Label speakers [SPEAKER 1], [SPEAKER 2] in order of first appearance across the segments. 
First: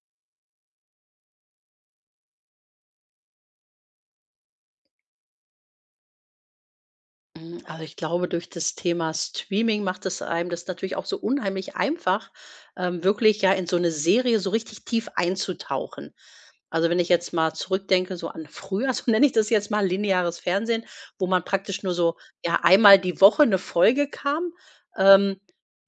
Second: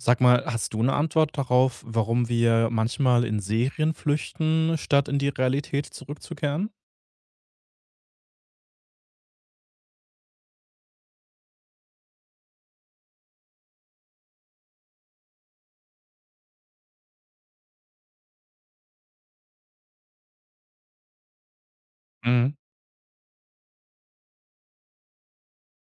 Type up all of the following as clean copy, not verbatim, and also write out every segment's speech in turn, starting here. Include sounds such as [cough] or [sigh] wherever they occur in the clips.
[SPEAKER 1] Sag mal, hast du eine Antwort darauf, warum wir manchmal in Serien flüchten, statt in die Realität zurückzukehren?
[SPEAKER 2] Also, ich glaube, durch das Thema Streaming macht es einem das natürlich auch so unheimlich einfach, wirklich ja in so eine Serie so richtig tief einzutauchen. Also, wenn ich jetzt mal zurückdenke, so an früher, [laughs] so nenne ich das jetzt mal, lineares Fernsehen, wo man praktisch nur so,
[SPEAKER 1] Mhm.
[SPEAKER 2] ja, einmal die Woche eine Folge kam. Ähm,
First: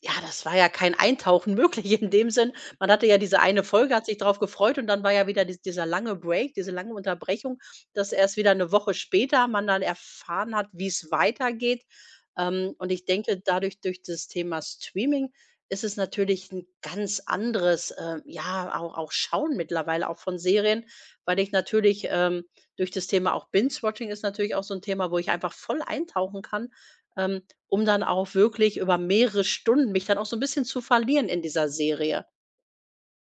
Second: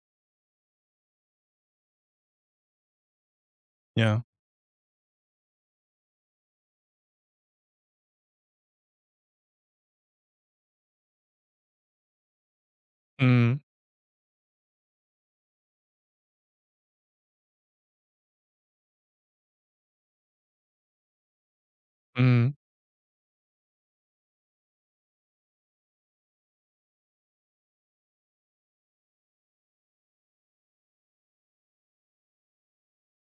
[SPEAKER 2] ja, das war ja kein Eintauchen [laughs] möglich in dem Sinn. Man hatte ja diese eine Folge, hat sich
[SPEAKER 1] Ja.
[SPEAKER 2] drauf gefreut und dann war ja wieder dieser lange Break, diese lange Unterbrechung, dass erst wieder eine Woche später man dann erfahren hat, wie es weitergeht. Und ich denke,
[SPEAKER 1] Mhm.
[SPEAKER 2] dadurch durch das Thema Streaming ist es natürlich ein ganz anderes, ja, auch Schauen mittlerweile auch von Serien, weil ich natürlich,
[SPEAKER 1] Mhm.
[SPEAKER 2] durch das Thema auch Binge-Watching ist natürlich auch so ein Thema, wo ich einfach voll eintauchen kann, um dann auch wirklich über mehrere Stunden mich dann auch so ein bisschen zu verlieren in dieser Serie.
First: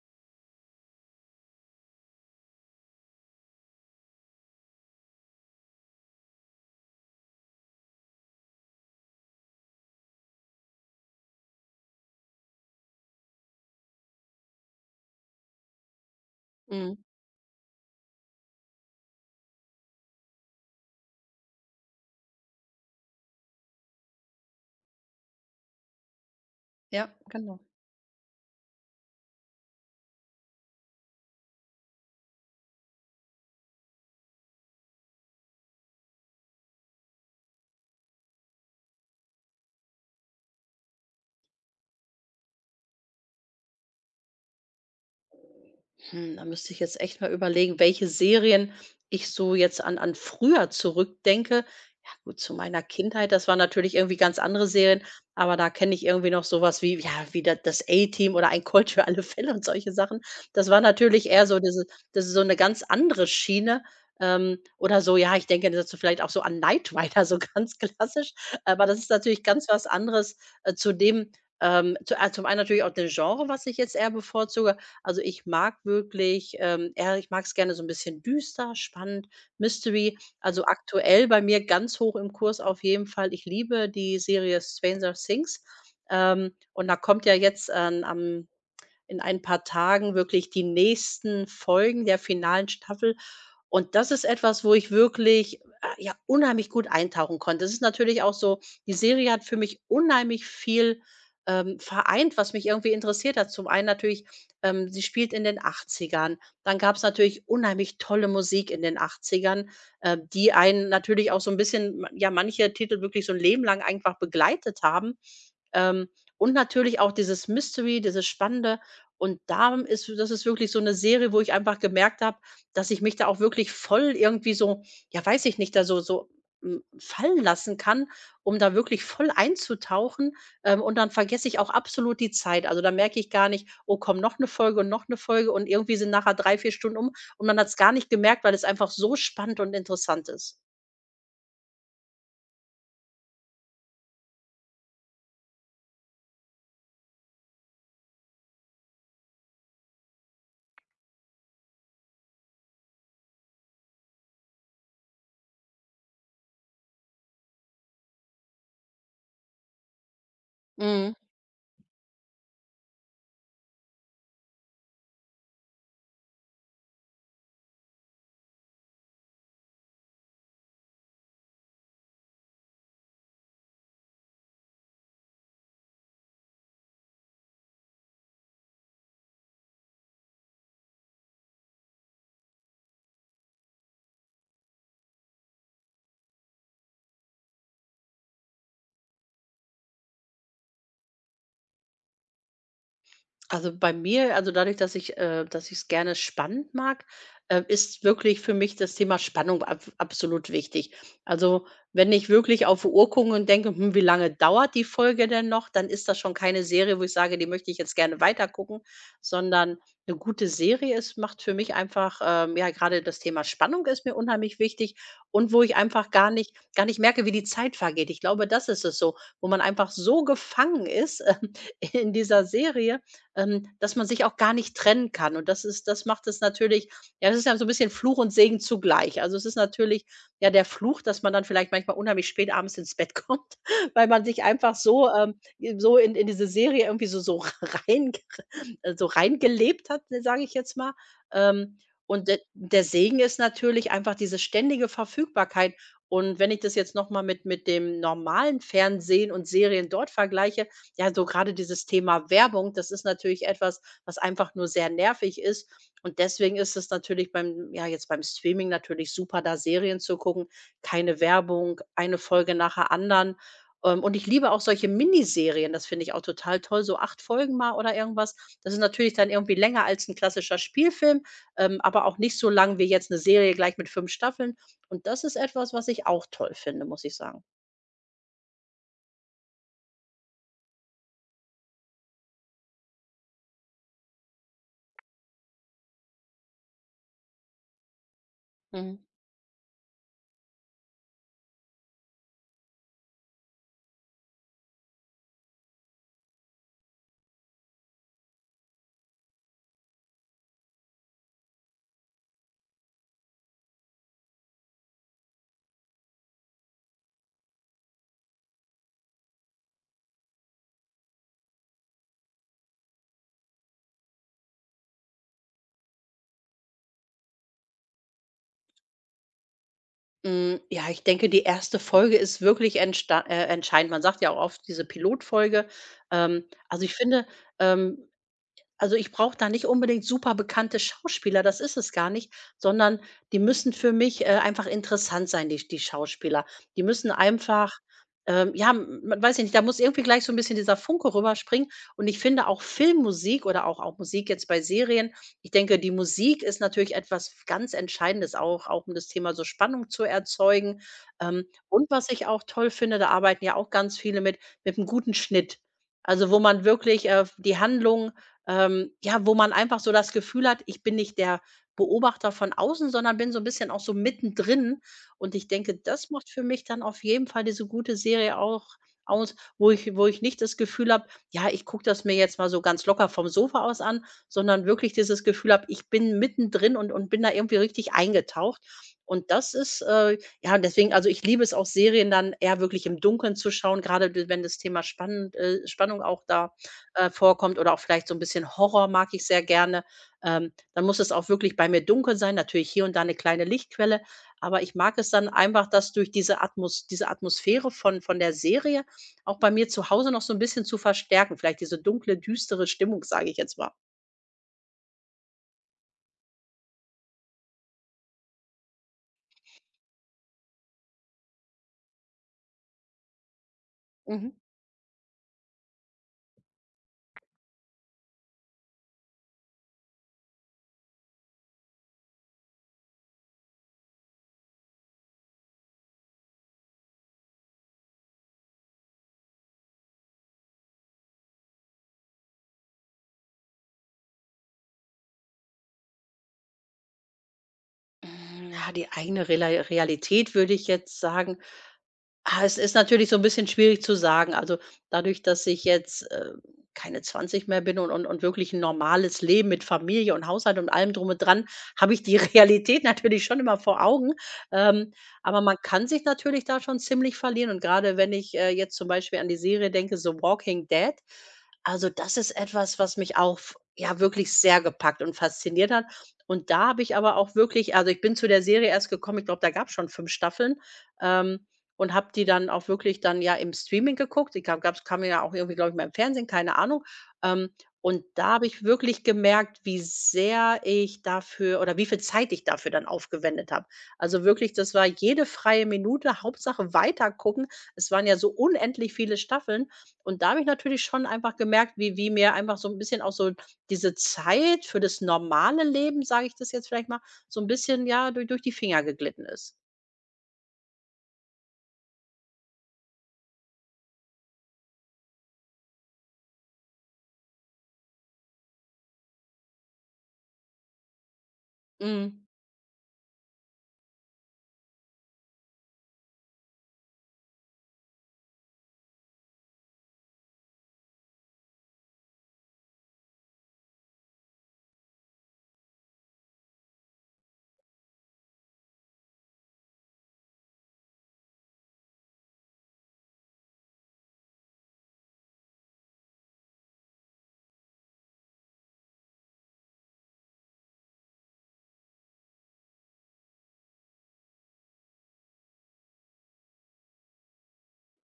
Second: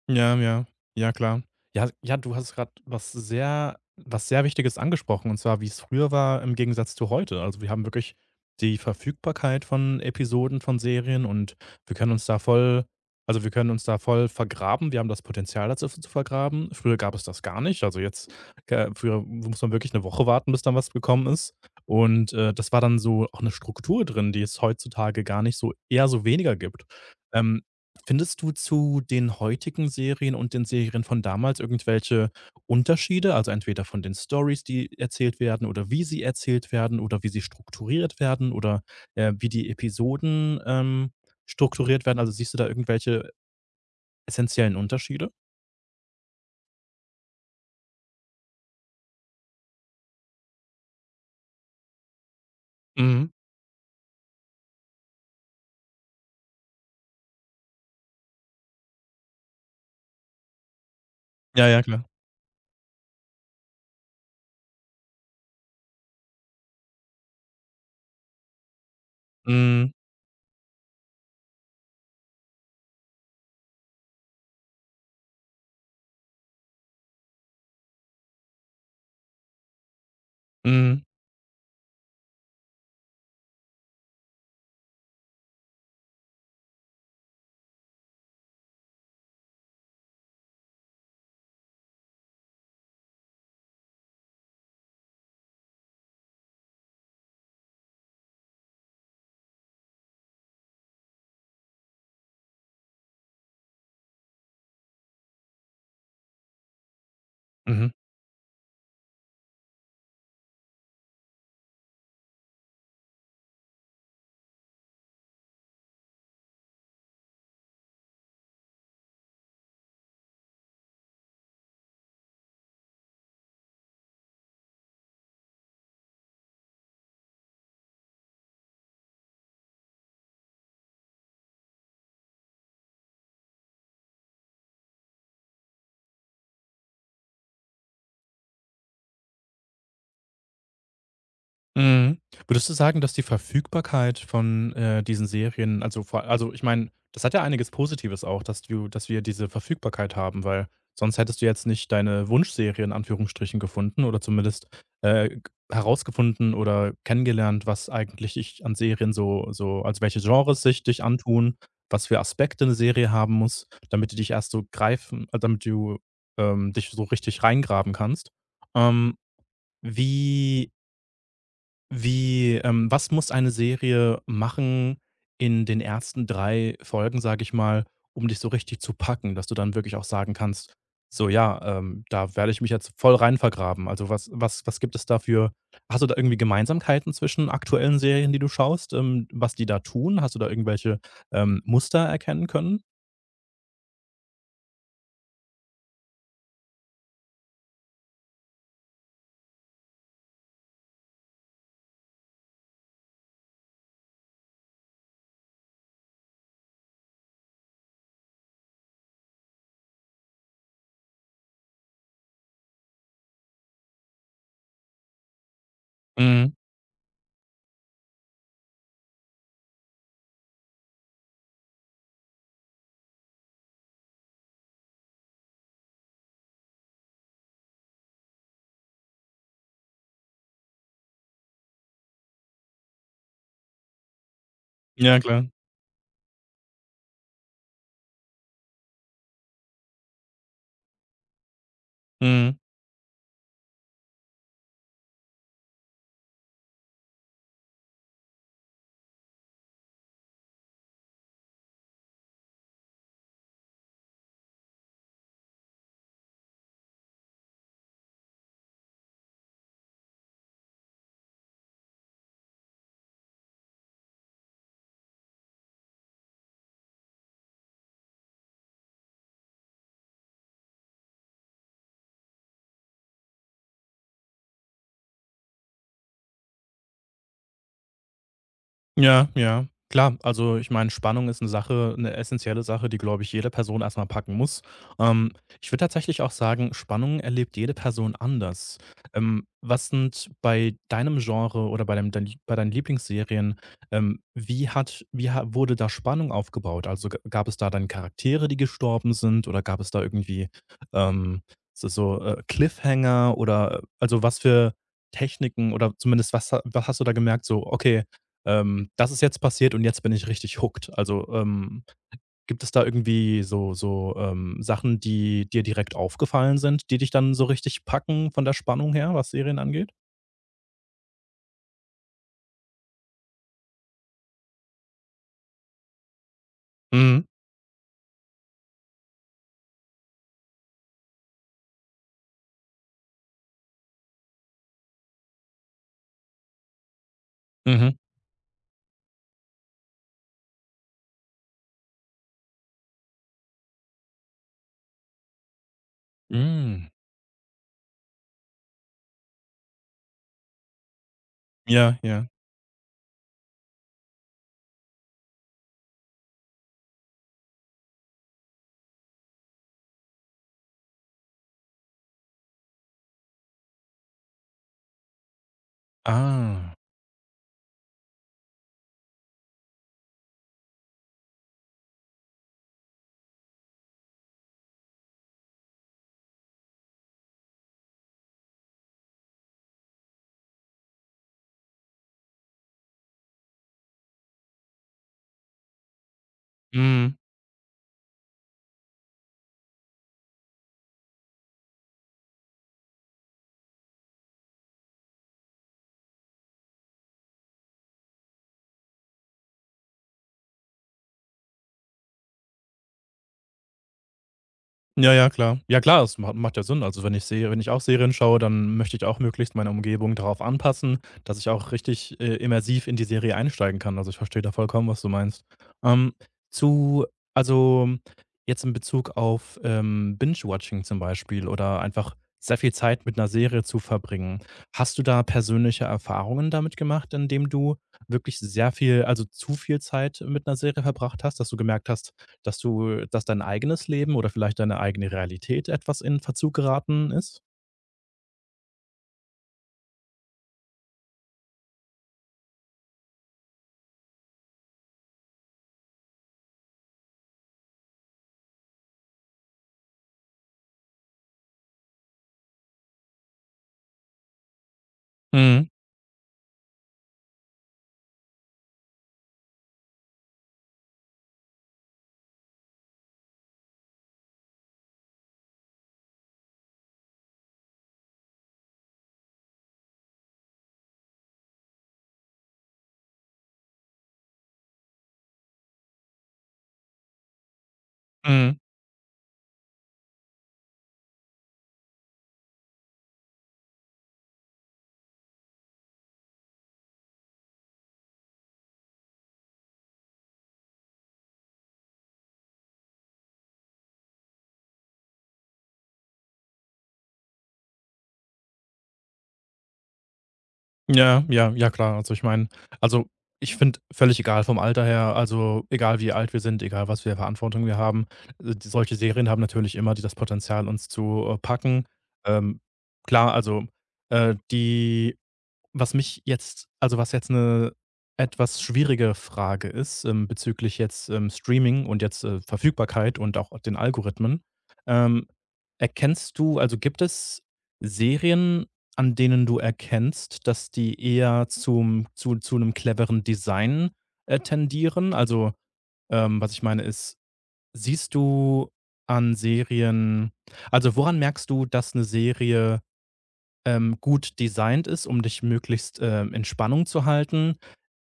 [SPEAKER 1] Ja, ja. Ja, klar. Ja, ja, du hast gerade was sehr Wichtiges angesprochen, und zwar, wie es früher war im Gegensatz zu heute. Also, wir haben wirklich die Verfügbarkeit von Episoden, von Serien und wir können uns da voll wir können uns da voll vergraben. Wir haben das Potenzial dazu zu vergraben.
[SPEAKER 2] Mhm.
[SPEAKER 1] Früher gab es das gar nicht. Also, jetzt früher muss man wirklich eine Woche warten, bis dann was gekommen ist. Und, das war dann so auch eine Struktur drin, die es heutzutage gar nicht so eher so weniger gibt.
[SPEAKER 2] Ja, genau.
[SPEAKER 1] Ähm, Findest du zu den heutigen Serien und den Serien von damals irgendwelche Unterschiede? Also, entweder von den Stories, die erzählt werden oder wie sie erzählt werden oder wie sie strukturiert werden oder, wie die Episoden, strukturiert werden? Also, siehst du da irgendwelche essentiellen Unterschiede?
[SPEAKER 2] Da müsste ich jetzt echt mal überlegen, welche Serien ich so jetzt an früher zurückdenke. Ja gut, zu meiner
[SPEAKER 1] Mhm.
[SPEAKER 2] Kindheit, das waren natürlich irgendwie ganz andere Serien, aber da kenne ich irgendwie noch sowas wie ja, wie da das A-Team oder Ein Colt für alle Fälle und solche Sachen. Das war natürlich eher so
[SPEAKER 1] Ja, ja,
[SPEAKER 2] diese,
[SPEAKER 1] klar.
[SPEAKER 2] das ist so eine ganz andere Schiene, oder so ja, ich denke dazu vielleicht auch so an Knight Rider, [laughs] so ganz klassisch, aber das ist natürlich ganz was
[SPEAKER 1] Mhm.
[SPEAKER 2] anderes, zu dem zu ah, zum einen natürlich auch den Genre, was ich jetzt eher bevorzuge, also, ich mag wirklich, ja, ich mag's gerne so ein bisschen düster, spannend, Mystery. Also,
[SPEAKER 1] Mhm.
[SPEAKER 2] aktuell bei mir ganz hoch im Kurs auf jeden Fall, ich liebe die Serie Stranger Things, und da kommt ja jetzt, am in ein paar Tagen wirklich die nächsten Folgen der finalen Staffel. Und das ist etwas, wo ich wirklich, ja, unheimlich gut eintauchen konnte. Es ist natürlich auch so, die Serie hat für mich unheimlich viel, vereint, was mich irgendwie interessiert hat. Zum einen natürlich, sie spielt in den 80ern, dann gab es natürlich
[SPEAKER 1] Mhm.
[SPEAKER 2] unheimlich tolle Musik in den 80ern, die einen natürlich auch so ein bisschen, ja, manche Titel wirklich so ein Leben lang einfach begleitet haben. Ähm, und natürlich auch dieses Mystery, dieses Spannende, und da ist, das ist wirklich so eine Serie, wo ich einfach gemerkt habe, dass ich mich da auch wirklich voll irgendwie so, ja, weiß ich nicht, da so so, fallen lassen kann, um da wirklich voll einzutauchen. Und dann vergesse ich auch absolut die Zeit. Also, da merke ich gar nicht: „Oh komm, noch eine Folge und noch eine Folge", und irgendwie sind nachher 3 4 Stunden um und man hat es gar nicht gemerkt, weil es einfach so spannend und interessant ist.
[SPEAKER 1] Mhm. Würdest du sagen, dass die Verfügbarkeit von, diesen Serien ich meine, das hat ja einiges Positives auch, dass du dass wir diese Verfügbarkeit haben, weil sonst hättest du jetzt nicht deine Wunschserie in Anführungsstrichen gefunden oder zumindest, g herausgefunden oder kennengelernt, was eigentlich ich an Serien welche Genres sich dich
[SPEAKER 2] Mhm.
[SPEAKER 1] antun, was für Aspekte eine Serie haben muss, damit die dich erst so greifen damit du, dich so richtig reingraben kannst. Ähm, wie wie was muss eine Serie machen in den ersten 3 Folgen, sage ich mal, um dich so richtig zu packen, dass du dann wirklich auch sagen kannst: „So ja, da werde ich mich jetzt voll rein vergraben.“ Also, was gibt es dafür? Hast du da irgendwie Gemeinsamkeiten zwischen aktuellen Serien, die du schaust, was die da tun? Hast du da irgendwelche, Muster erkennen können?
[SPEAKER 2] Also, bei mir, also, dadurch, dass ich es gerne spannend mag, ist wirklich für mich das Thema Spannung ab absolut wichtig. Also, wenn ich wirklich auf urkungen und denke: Wie lange dauert die Folge denn noch?", dann ist das schon keine Serie, wo ich sage: „Die möchte ich jetzt gerne weitergucken", sondern eine gute Serie ist macht für mich einfach, ja, gerade das Thema Spannung ist mir unheimlich wichtig und wo ich einfach gar
[SPEAKER 1] Mhm.
[SPEAKER 2] nicht gar nicht merke, wie die Zeit vergeht. Ich glaube, das ist es so, wo man einfach so gefangen ist, [laughs] in dieser Serie, dass man sich auch gar nicht trennen kann. Und das macht es natürlich, ja, das ist ja so ein bisschen Fluch und Segen zugleich. Also, es ist natürlich, ja, der Fluch, dass man dann vielleicht manchmal unheimlich spät abends ins Bett kommt, [laughs] weil man sich einfach so,
[SPEAKER 1] Ja, klar.
[SPEAKER 2] so in diese Serie irgendwie so so [laughs] rein reingelebt hat, ne, sage ich jetzt mal. Ähm, und de
[SPEAKER 1] Mhm.
[SPEAKER 2] der Segen ist natürlich einfach diese ständige Verfügbarkeit. Und wenn ich das jetzt noch mal mit dem normalen Fernsehen und Serien dort vergleiche, ja, so gerade dieses Thema Werbung, das ist natürlich etwas, was einfach nur sehr nervig ist. Und deswegen ist es natürlich beim, ja, jetzt beim Streaming natürlich super, da Serien zu gucken. Keine Werbung, eine Folge nach der anderen. Und ich liebe auch solche Miniserien, das finde ich auch total toll, so 8 Folgen mal oder irgendwas. Das ist natürlich dann irgendwie länger als ein klassischer Spielfilm, aber auch nicht so lang wie jetzt eine Serie gleich mit 5 Staffeln. Und das ist etwas, was ich auch toll finde, muss ich sagen.
[SPEAKER 1] Ja, ja. Klar, also ich meine, Spannung ist eine essentielle Sache, die, glaube ich, jede Person erstmal packen muss. Ähm, Ich würde tatsächlich auch sagen, Spannung erlebt jede Person anders.
[SPEAKER 2] Mhm.
[SPEAKER 1] Was sind bei deinem Genre oder bei deinem dein bei deinen Lieblingsserien, wie hat wie ha wurde da Spannung aufgebaut? Also, ga gab es da dann Charaktere, die gestorben sind oder gab es da irgendwie, ähm, Cliffhanger oder also was für Techniken oder zumindest was hast du da gemerkt, so: „Okay, das ist jetzt passiert und jetzt bin ich richtig hooked.“ Also, gibt es da irgendwie Sachen, die dir direkt aufgefallen sind, die dich dann so richtig packen von der Spannung her, was Serien angeht?
[SPEAKER 2] Ja, ich denke, die erste Folge ist wirklich entsta entscheidend. Man sagt ja auch oft diese Pilotfolge. Also, ich
[SPEAKER 1] Mhm.
[SPEAKER 2] finde, ähm also, ich brauche da nicht unbedingt super bekannte Schauspieler, das ist es gar nicht, sondern die müssen für mich, einfach interessant sein, die Schauspieler. Die müssen einfach,
[SPEAKER 1] Mhm.
[SPEAKER 2] ja, m m weiß ich nicht, da muss irgendwie gleich so ein bisschen dieser Funke rüberspringen. Und ich finde auch Filmmusik oder auch Musik jetzt bei Serien, ich denke, die Musik ist
[SPEAKER 1] Mhm.
[SPEAKER 2] natürlich etwas ganz Entscheidendes, auch um das Thema so Spannung zu erzeugen. Und
[SPEAKER 1] Ja,
[SPEAKER 2] was ich
[SPEAKER 1] ja.
[SPEAKER 2] auch toll finde, da arbeiten ja auch ganz viele mit einem guten Schnitt. Also, wo man wirklich, die Handlung, ja, wo man einfach so das Gefühl hat, ich bin nicht der Beobachter von außen, sondern bin so ein bisschen auch so mittendrin. Und ich denke, das macht für mich
[SPEAKER 1] Ah.
[SPEAKER 2] dann auf jeden Fall diese gute Serie auch aus, wo ich nicht das Gefühl habe: „Ja, ich gucke das mir jetzt mal so ganz locker vom Sofa aus an", sondern wirklich dieses Gefühl habe, ich bin mittendrin und bin da irgendwie richtig eingetaucht. Und das ist, ja, deswegen, also, ich liebe es auch, Serien dann eher wirklich im Dunkeln zu schauen, gerade wenn das Thema spannend Spannung auch da
[SPEAKER 1] Mhm.
[SPEAKER 2] vorkommt, oder auch vielleicht so ein bisschen Horror mag ich sehr gerne. Dann muss es auch wirklich bei mir dunkel sein, natürlich hier und da eine kleine Lichtquelle, aber ich mag es dann einfach, dass durch diese Atmosphäre von der Serie auch bei mir zu Hause noch so ein bisschen zu verstärken, vielleicht diese dunkle, düstere Stimmung, sage ich jetzt mal.
[SPEAKER 1] Ja, ja, klar. Ja klar, es ma macht ja Sinn. Also, wenn ich auch Serien schaue, dann möchte ich auch möglichst meine Umgebung darauf anpassen, dass ich auch richtig, immersiv in die Serie einsteigen kann. Also, ich
[SPEAKER 2] Mhm.
[SPEAKER 1] verstehe da vollkommen, was du meinst. Ähm, zu also, jetzt in Bezug auf, Binge-Watching zum Beispiel oder einfach sehr viel Zeit mit einer Serie zu verbringen. Hast du da persönliche Erfahrungen damit gemacht, indem du wirklich sehr viel also, zu viel Zeit mit einer Serie verbracht hast, dass du gemerkt hast: dass dein eigenes Leben oder vielleicht deine eigene Realität etwas in Verzug geraten ist?
[SPEAKER 2] Ja, die eigene Rela Realität würde ich jetzt sagen. Es ist natürlich so ein bisschen schwierig zu sagen. Also, dadurch, dass ich jetzt, keine 20 mehr bin, und und wirklich ein normales Leben mit Familie und Haushalt und allem drum und dran, [laughs] habe ich die [laughs] Realität natürlich schon immer vor Augen. Ähm, aber man
[SPEAKER 1] Mhm,
[SPEAKER 2] kann sich natürlich da schon ziemlich verlieren, und gerade wenn ich, jetzt zum Beispiel an die Serie denke, „The Walking Dead", also, das ist etwas, was mich auch f ja, wirklich sehr gepackt und fasziniert hat. Und da habe ich aber auch wirklich, also, ich bin zu der Serie erst gekommen, ich glaube, da gab's schon 5 Staffeln, ähm, und habe die dann auch wirklich dann ja im Streaming geguckt. Ich glaube, es kam gab's, kamen ja auch irgendwie, glaube ich, mal im Fernsehen, keine Ahnung. Ähm, und da habe
[SPEAKER 1] mhm.
[SPEAKER 2] ich wirklich gemerkt, wie sehr ich dafür oder wie viel Zeit ich dafür dann aufgewendet habe. Also wirklich, das war jede freie Minute, Hauptsache weitergucken. Es waren ja so unendlich viele Staffeln. Und da habe ich natürlich schon einfach gemerkt, wie mir einfach so ein bisschen auch so diese Zeit für das normale Leben, sage ich das jetzt vielleicht mal, so ein bisschen, ja, durch die Finger geglitten ist.
[SPEAKER 1] Ja, ja, ja klar. Also, ich finde, völlig egal vom Alter her, also, egal wie alt wir sind, egal was für Verantwortung wir haben, d solche Serien haben natürlich immer die das Potenzial, uns zu, packen.
[SPEAKER 2] Mm.
[SPEAKER 1] Ähm, klar, also, die was mich jetzt was jetzt eine etwas schwierige Frage ist, bezüglich jetzt, Streaming und jetzt, Verfügbarkeit und auch den Algorithmen. Ähm, erkennst du gibt es Serien, an denen du erkennst, dass die eher zum zu einem cleveren Design, tendieren? Also, was ich meine ist, siehst du an Serien woran merkst du, dass eine Serie gut designt ist, um dich möglichst, in Spannung zu halten,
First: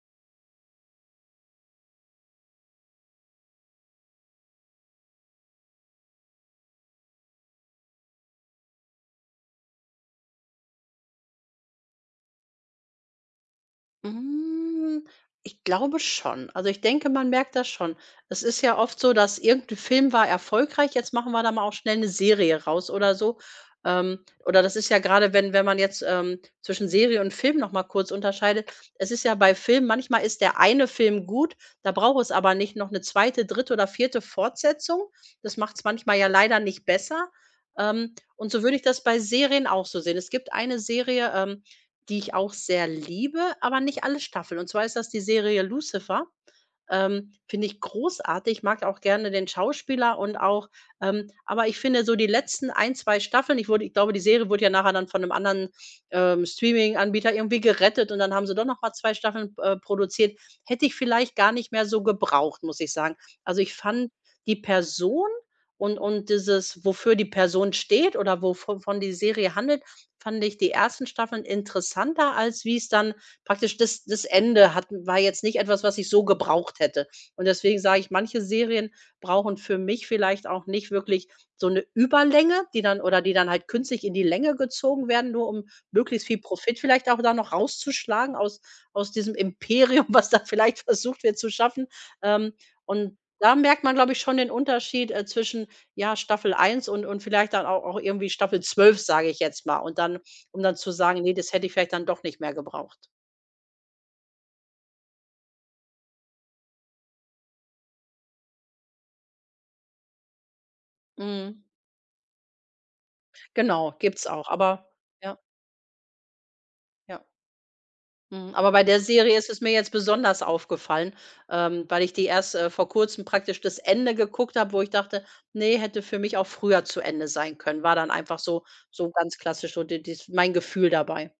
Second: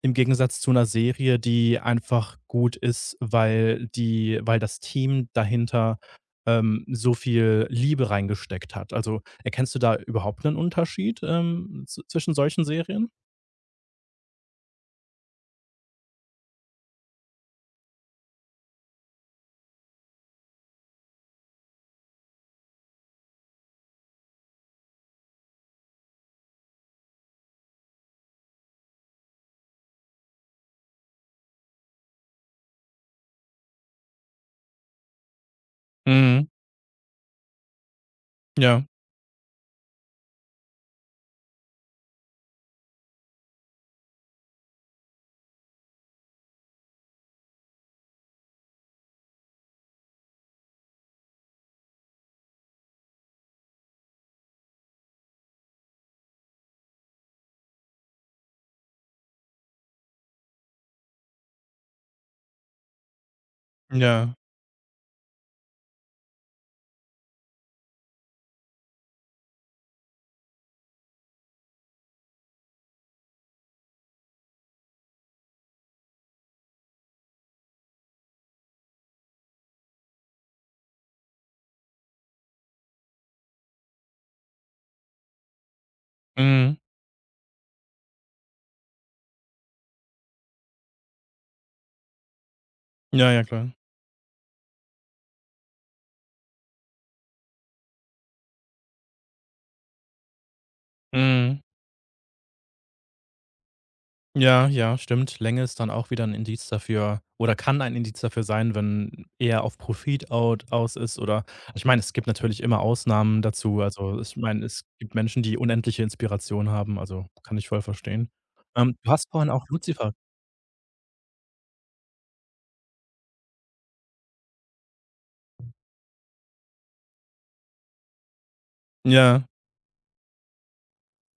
[SPEAKER 1] im Gegensatz zu einer Serie, die einfach gut ist, weil die weil das Team dahinter, so viel Liebe reingesteckt hat. Also, erkennst du da überhaupt einen Unterschied, z zwischen solchen Serien?
[SPEAKER 2] Hm, Ich glaube schon. Also, ich denke, man merkt das schon. Es ist ja oft so, dass irgendein Film war erfolgreich, jetzt machen wir da mal auch schnell eine Serie raus oder so. Ähm, oder das ist ja gerade, wenn man jetzt, zwischen Serie und Film noch mal kurz unterscheidet. Es ist ja bei Filmen, manchmal ist der eine Film gut, da braucht es aber nicht noch eine zweite, dritte oder vierte Fortsetzung. Das macht es manchmal ja
[SPEAKER 1] Mhm.
[SPEAKER 2] leider nicht besser. Und so würde
[SPEAKER 1] Ja,
[SPEAKER 2] ich das bei Serien auch so sehen. Es gibt eine Serie, die ich auch sehr liebe, aber nicht alle Staffeln. Und zwar ist das die Serie Lucifer. Finde ich großartig, mag auch gerne den Schauspieler und auch, aber ich finde so die letzten ein 2 Staffeln, ich glaube, die Serie wurde ja nachher dann von einem anderen, ähm, Anbieter irgendwie gerettet und dann haben sie doch noch mal 2 Staffeln, produziert. Hätte ich vielleicht gar nicht mehr so gebraucht, muss ich sagen. Also, ich fand
[SPEAKER 1] ja.
[SPEAKER 2] die Person und dieses, wofür die Person steht oder wovon von die Serie handelt, fand ich die ersten Staffeln interessanter, als wie es dann praktisch das Ende hat, war jetzt nicht etwas, was ich so gebraucht hätte. Und deswegen sage ich, manche Serien brauchen für mich vielleicht auch nicht wirklich so eine Überlänge, die dann, oder die dann halt künstlich in die Länge gezogen werden, nur um möglichst viel
[SPEAKER 1] Mhm.
[SPEAKER 2] Profit vielleicht auch da noch rauszuschlagen aus diesem Imperium, [laughs] was da vielleicht versucht wird zu schaffen. Ähm, und
[SPEAKER 1] Ja, ja,
[SPEAKER 2] da
[SPEAKER 1] klar.
[SPEAKER 2] merkt man, glaube ich, schon den Unterschied, zwischen, ja, Staffel eins und vielleicht dann auch irgendwie Staffel 12, sage ich jetzt mal. Und dann, um dann zu sagen: „Nee, das
[SPEAKER 1] Mhm.
[SPEAKER 2] hätte ich vielleicht dann doch nicht mehr gebraucht."
[SPEAKER 1] Ja, ja, stimmt. Länge ist dann auch wieder ein Indiz dafür oder kann ein Indiz dafür sein, wenn eher auf Profit out aus ist oder
[SPEAKER 2] Mhm.
[SPEAKER 1] also ich meine, es gibt natürlich immer Ausnahmen dazu.
[SPEAKER 2] Genau,
[SPEAKER 1] Also,
[SPEAKER 2] gibt's
[SPEAKER 1] ich
[SPEAKER 2] auch,
[SPEAKER 1] meine, es
[SPEAKER 2] aber
[SPEAKER 1] gibt
[SPEAKER 2] ja,
[SPEAKER 1] Menschen, die unendliche Inspiration haben,
[SPEAKER 2] ja.
[SPEAKER 1] also, kann ich voll verstehen.
[SPEAKER 2] Mhm, aber bei der
[SPEAKER 1] Du hast
[SPEAKER 2] Serie ist
[SPEAKER 1] vorhin
[SPEAKER 2] es
[SPEAKER 1] auch
[SPEAKER 2] mir jetzt
[SPEAKER 1] Lucifer.
[SPEAKER 2] besonders aufgefallen, weil ich die erst, vor Kurzem praktisch das Ende geguckt habe, wo ich dachte: „Nee, hätte für mich auch früher zu Ende sein können." War dann einfach so, so ganz
[SPEAKER 1] Ja.
[SPEAKER 2] klassisch so die dies mein Gefühl dabei.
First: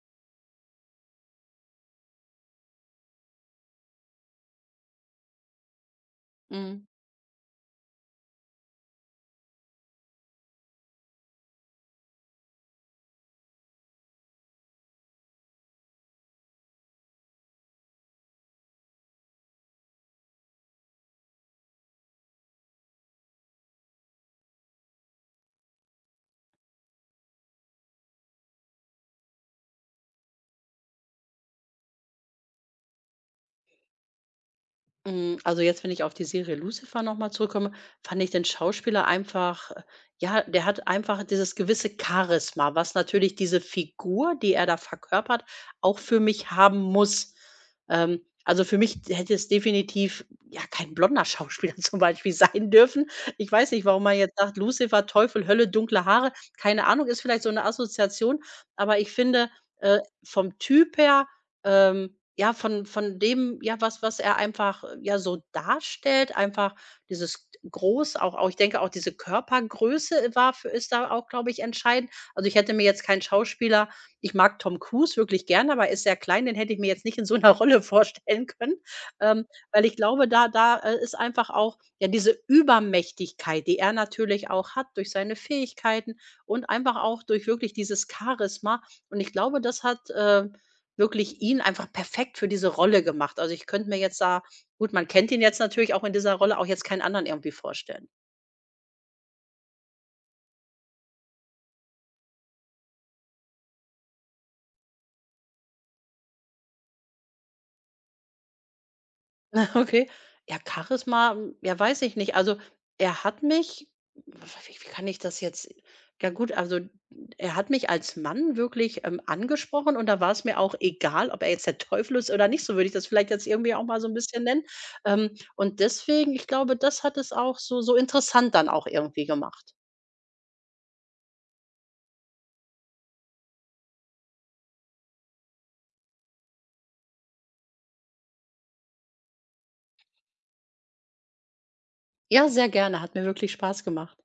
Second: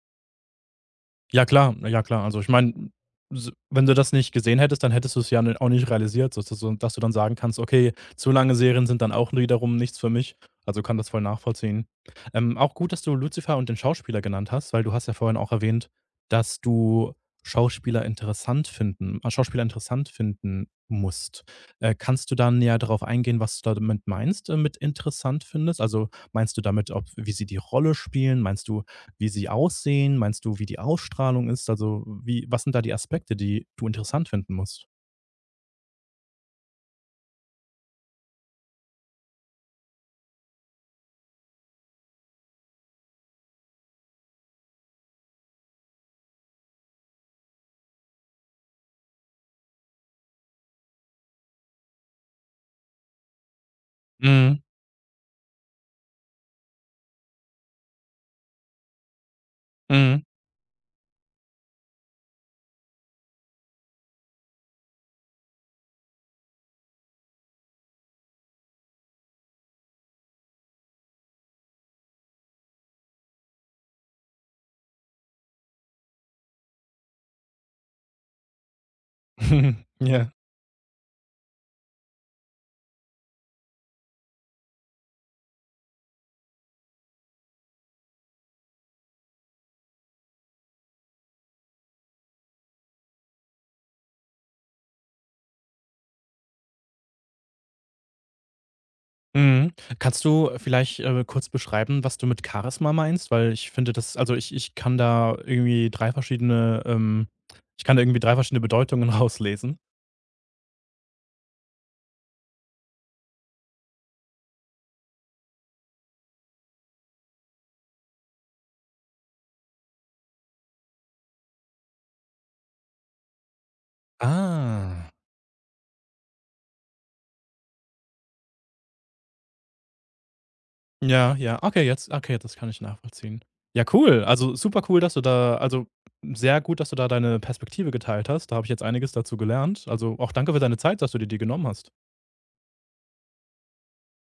[SPEAKER 1] Ja klar, ja klar. Also ich meine, s wenn du das nicht gesehen hättest, dann hättest du es ja n auch nicht realisiert, so,
[SPEAKER 2] Mhm.
[SPEAKER 1] dass du dann sagen kannst: „Okay, zu lange Serien sind dann auch wiederum nichts für mich.“ Also, kann das voll nachvollziehen. Auch gut, dass du Lucifer und den Schauspieler genannt hast, weil du hast ja vorhin auch erwähnt, dass du Schauspieler interessant finden musst. Kannst du da näher darauf eingehen, was du damit meinst, mit interessant findest? Also, meinst du damit, ob wie sie die Rolle spielen? Meinst du, wie sie aussehen? Meinst du, wie die Ausstrahlung ist? Also, wie was sind da die Aspekte, die du interessant finden musst?
[SPEAKER 2] Also jetzt, wenn ich auf die Serie Lucifer nochmal zurückkomme, fand ich den Schauspieler einfach, ja, der hat einfach dieses gewisse Charisma, was natürlich diese Figur, die er da verkörpert, auch für mich haben muss. Also für mich hätte es definitiv, ja, kein blonder Schauspieler [laughs] zum Beispiel sein dürfen. Ich weiß nicht, warum man jetzt sagt,
[SPEAKER 1] Mhm,
[SPEAKER 2] Lucifer, Teufel, Hölle, dunkle Haare. Keine Ahnung, ist vielleicht so eine Assoziation, aber ich finde,
[SPEAKER 1] mhm.
[SPEAKER 2] vom Typ her, ähm ja, von dem, ja, was er einfach, ja, so darstellt, einfach dieses groß, auch ich denke auch diese Körpergröße war für ist da auch, glaube ich, entscheidend. Also, ich hätte mir jetzt keinen Schauspieler, ich mag Tom Cruise wirklich gerne, aber er ist sehr klein, den hätte ich mir jetzt nicht in so einer [laughs] Rolle vorstellen können, ähm, weil
[SPEAKER 1] [laughs]
[SPEAKER 2] ich glaube,
[SPEAKER 1] Ja,
[SPEAKER 2] da ist einfach auch, ja, diese Übermächtigkeit, die er natürlich auch hat durch seine Fähigkeiten und einfach auch durch wirklich dieses Charisma. Und ich glaube, das hat, wirklich ihn einfach perfekt für diese Rolle gemacht. Also, ich könnte mir jetzt da, gut, man kennt ihn jetzt natürlich auch in dieser Rolle, auch jetzt keinen anderen irgendwie vorstellen.
[SPEAKER 1] mhm. Kannst du vielleicht, kurz beschreiben, was du mit Charisma meinst? Weil ich finde das ich kann da irgendwie 3 verschiedene, ich kann da irgendwie 3 verschiedene Bedeutungen [laughs]
[SPEAKER 2] [laughs]
[SPEAKER 1] rauslesen.
[SPEAKER 2] Okay. Ja, Charisma, ja, weiß ich nicht. Also, er hat mich, wie wie kann ich das jetzt, ja gut, also, er hat mich als Mann wirklich, angesprochen und da war es mir auch egal, ob er jetzt der Teufel ist oder nicht, so würde ich das vielleicht jetzt irgendwie auch mal so ein bisschen nennen.
[SPEAKER 1] Ah.
[SPEAKER 2] Ähm, und deswegen, ich glaube, das hat es auch so so interessant dann auch irgendwie gemacht.
[SPEAKER 1] Ja, ja. Okay, das kann ich nachvollziehen. Ja, cool. Also, super cool, dass du da also, sehr gut, dass du da deine Perspektive geteilt hast. Da habe ich jetzt einiges dazu gelernt. Also, auch danke für deine Zeit, dass du dir die genommen hast.
[SPEAKER 2] Ja, sehr gerne, hat mir wirklich Spaß gemacht.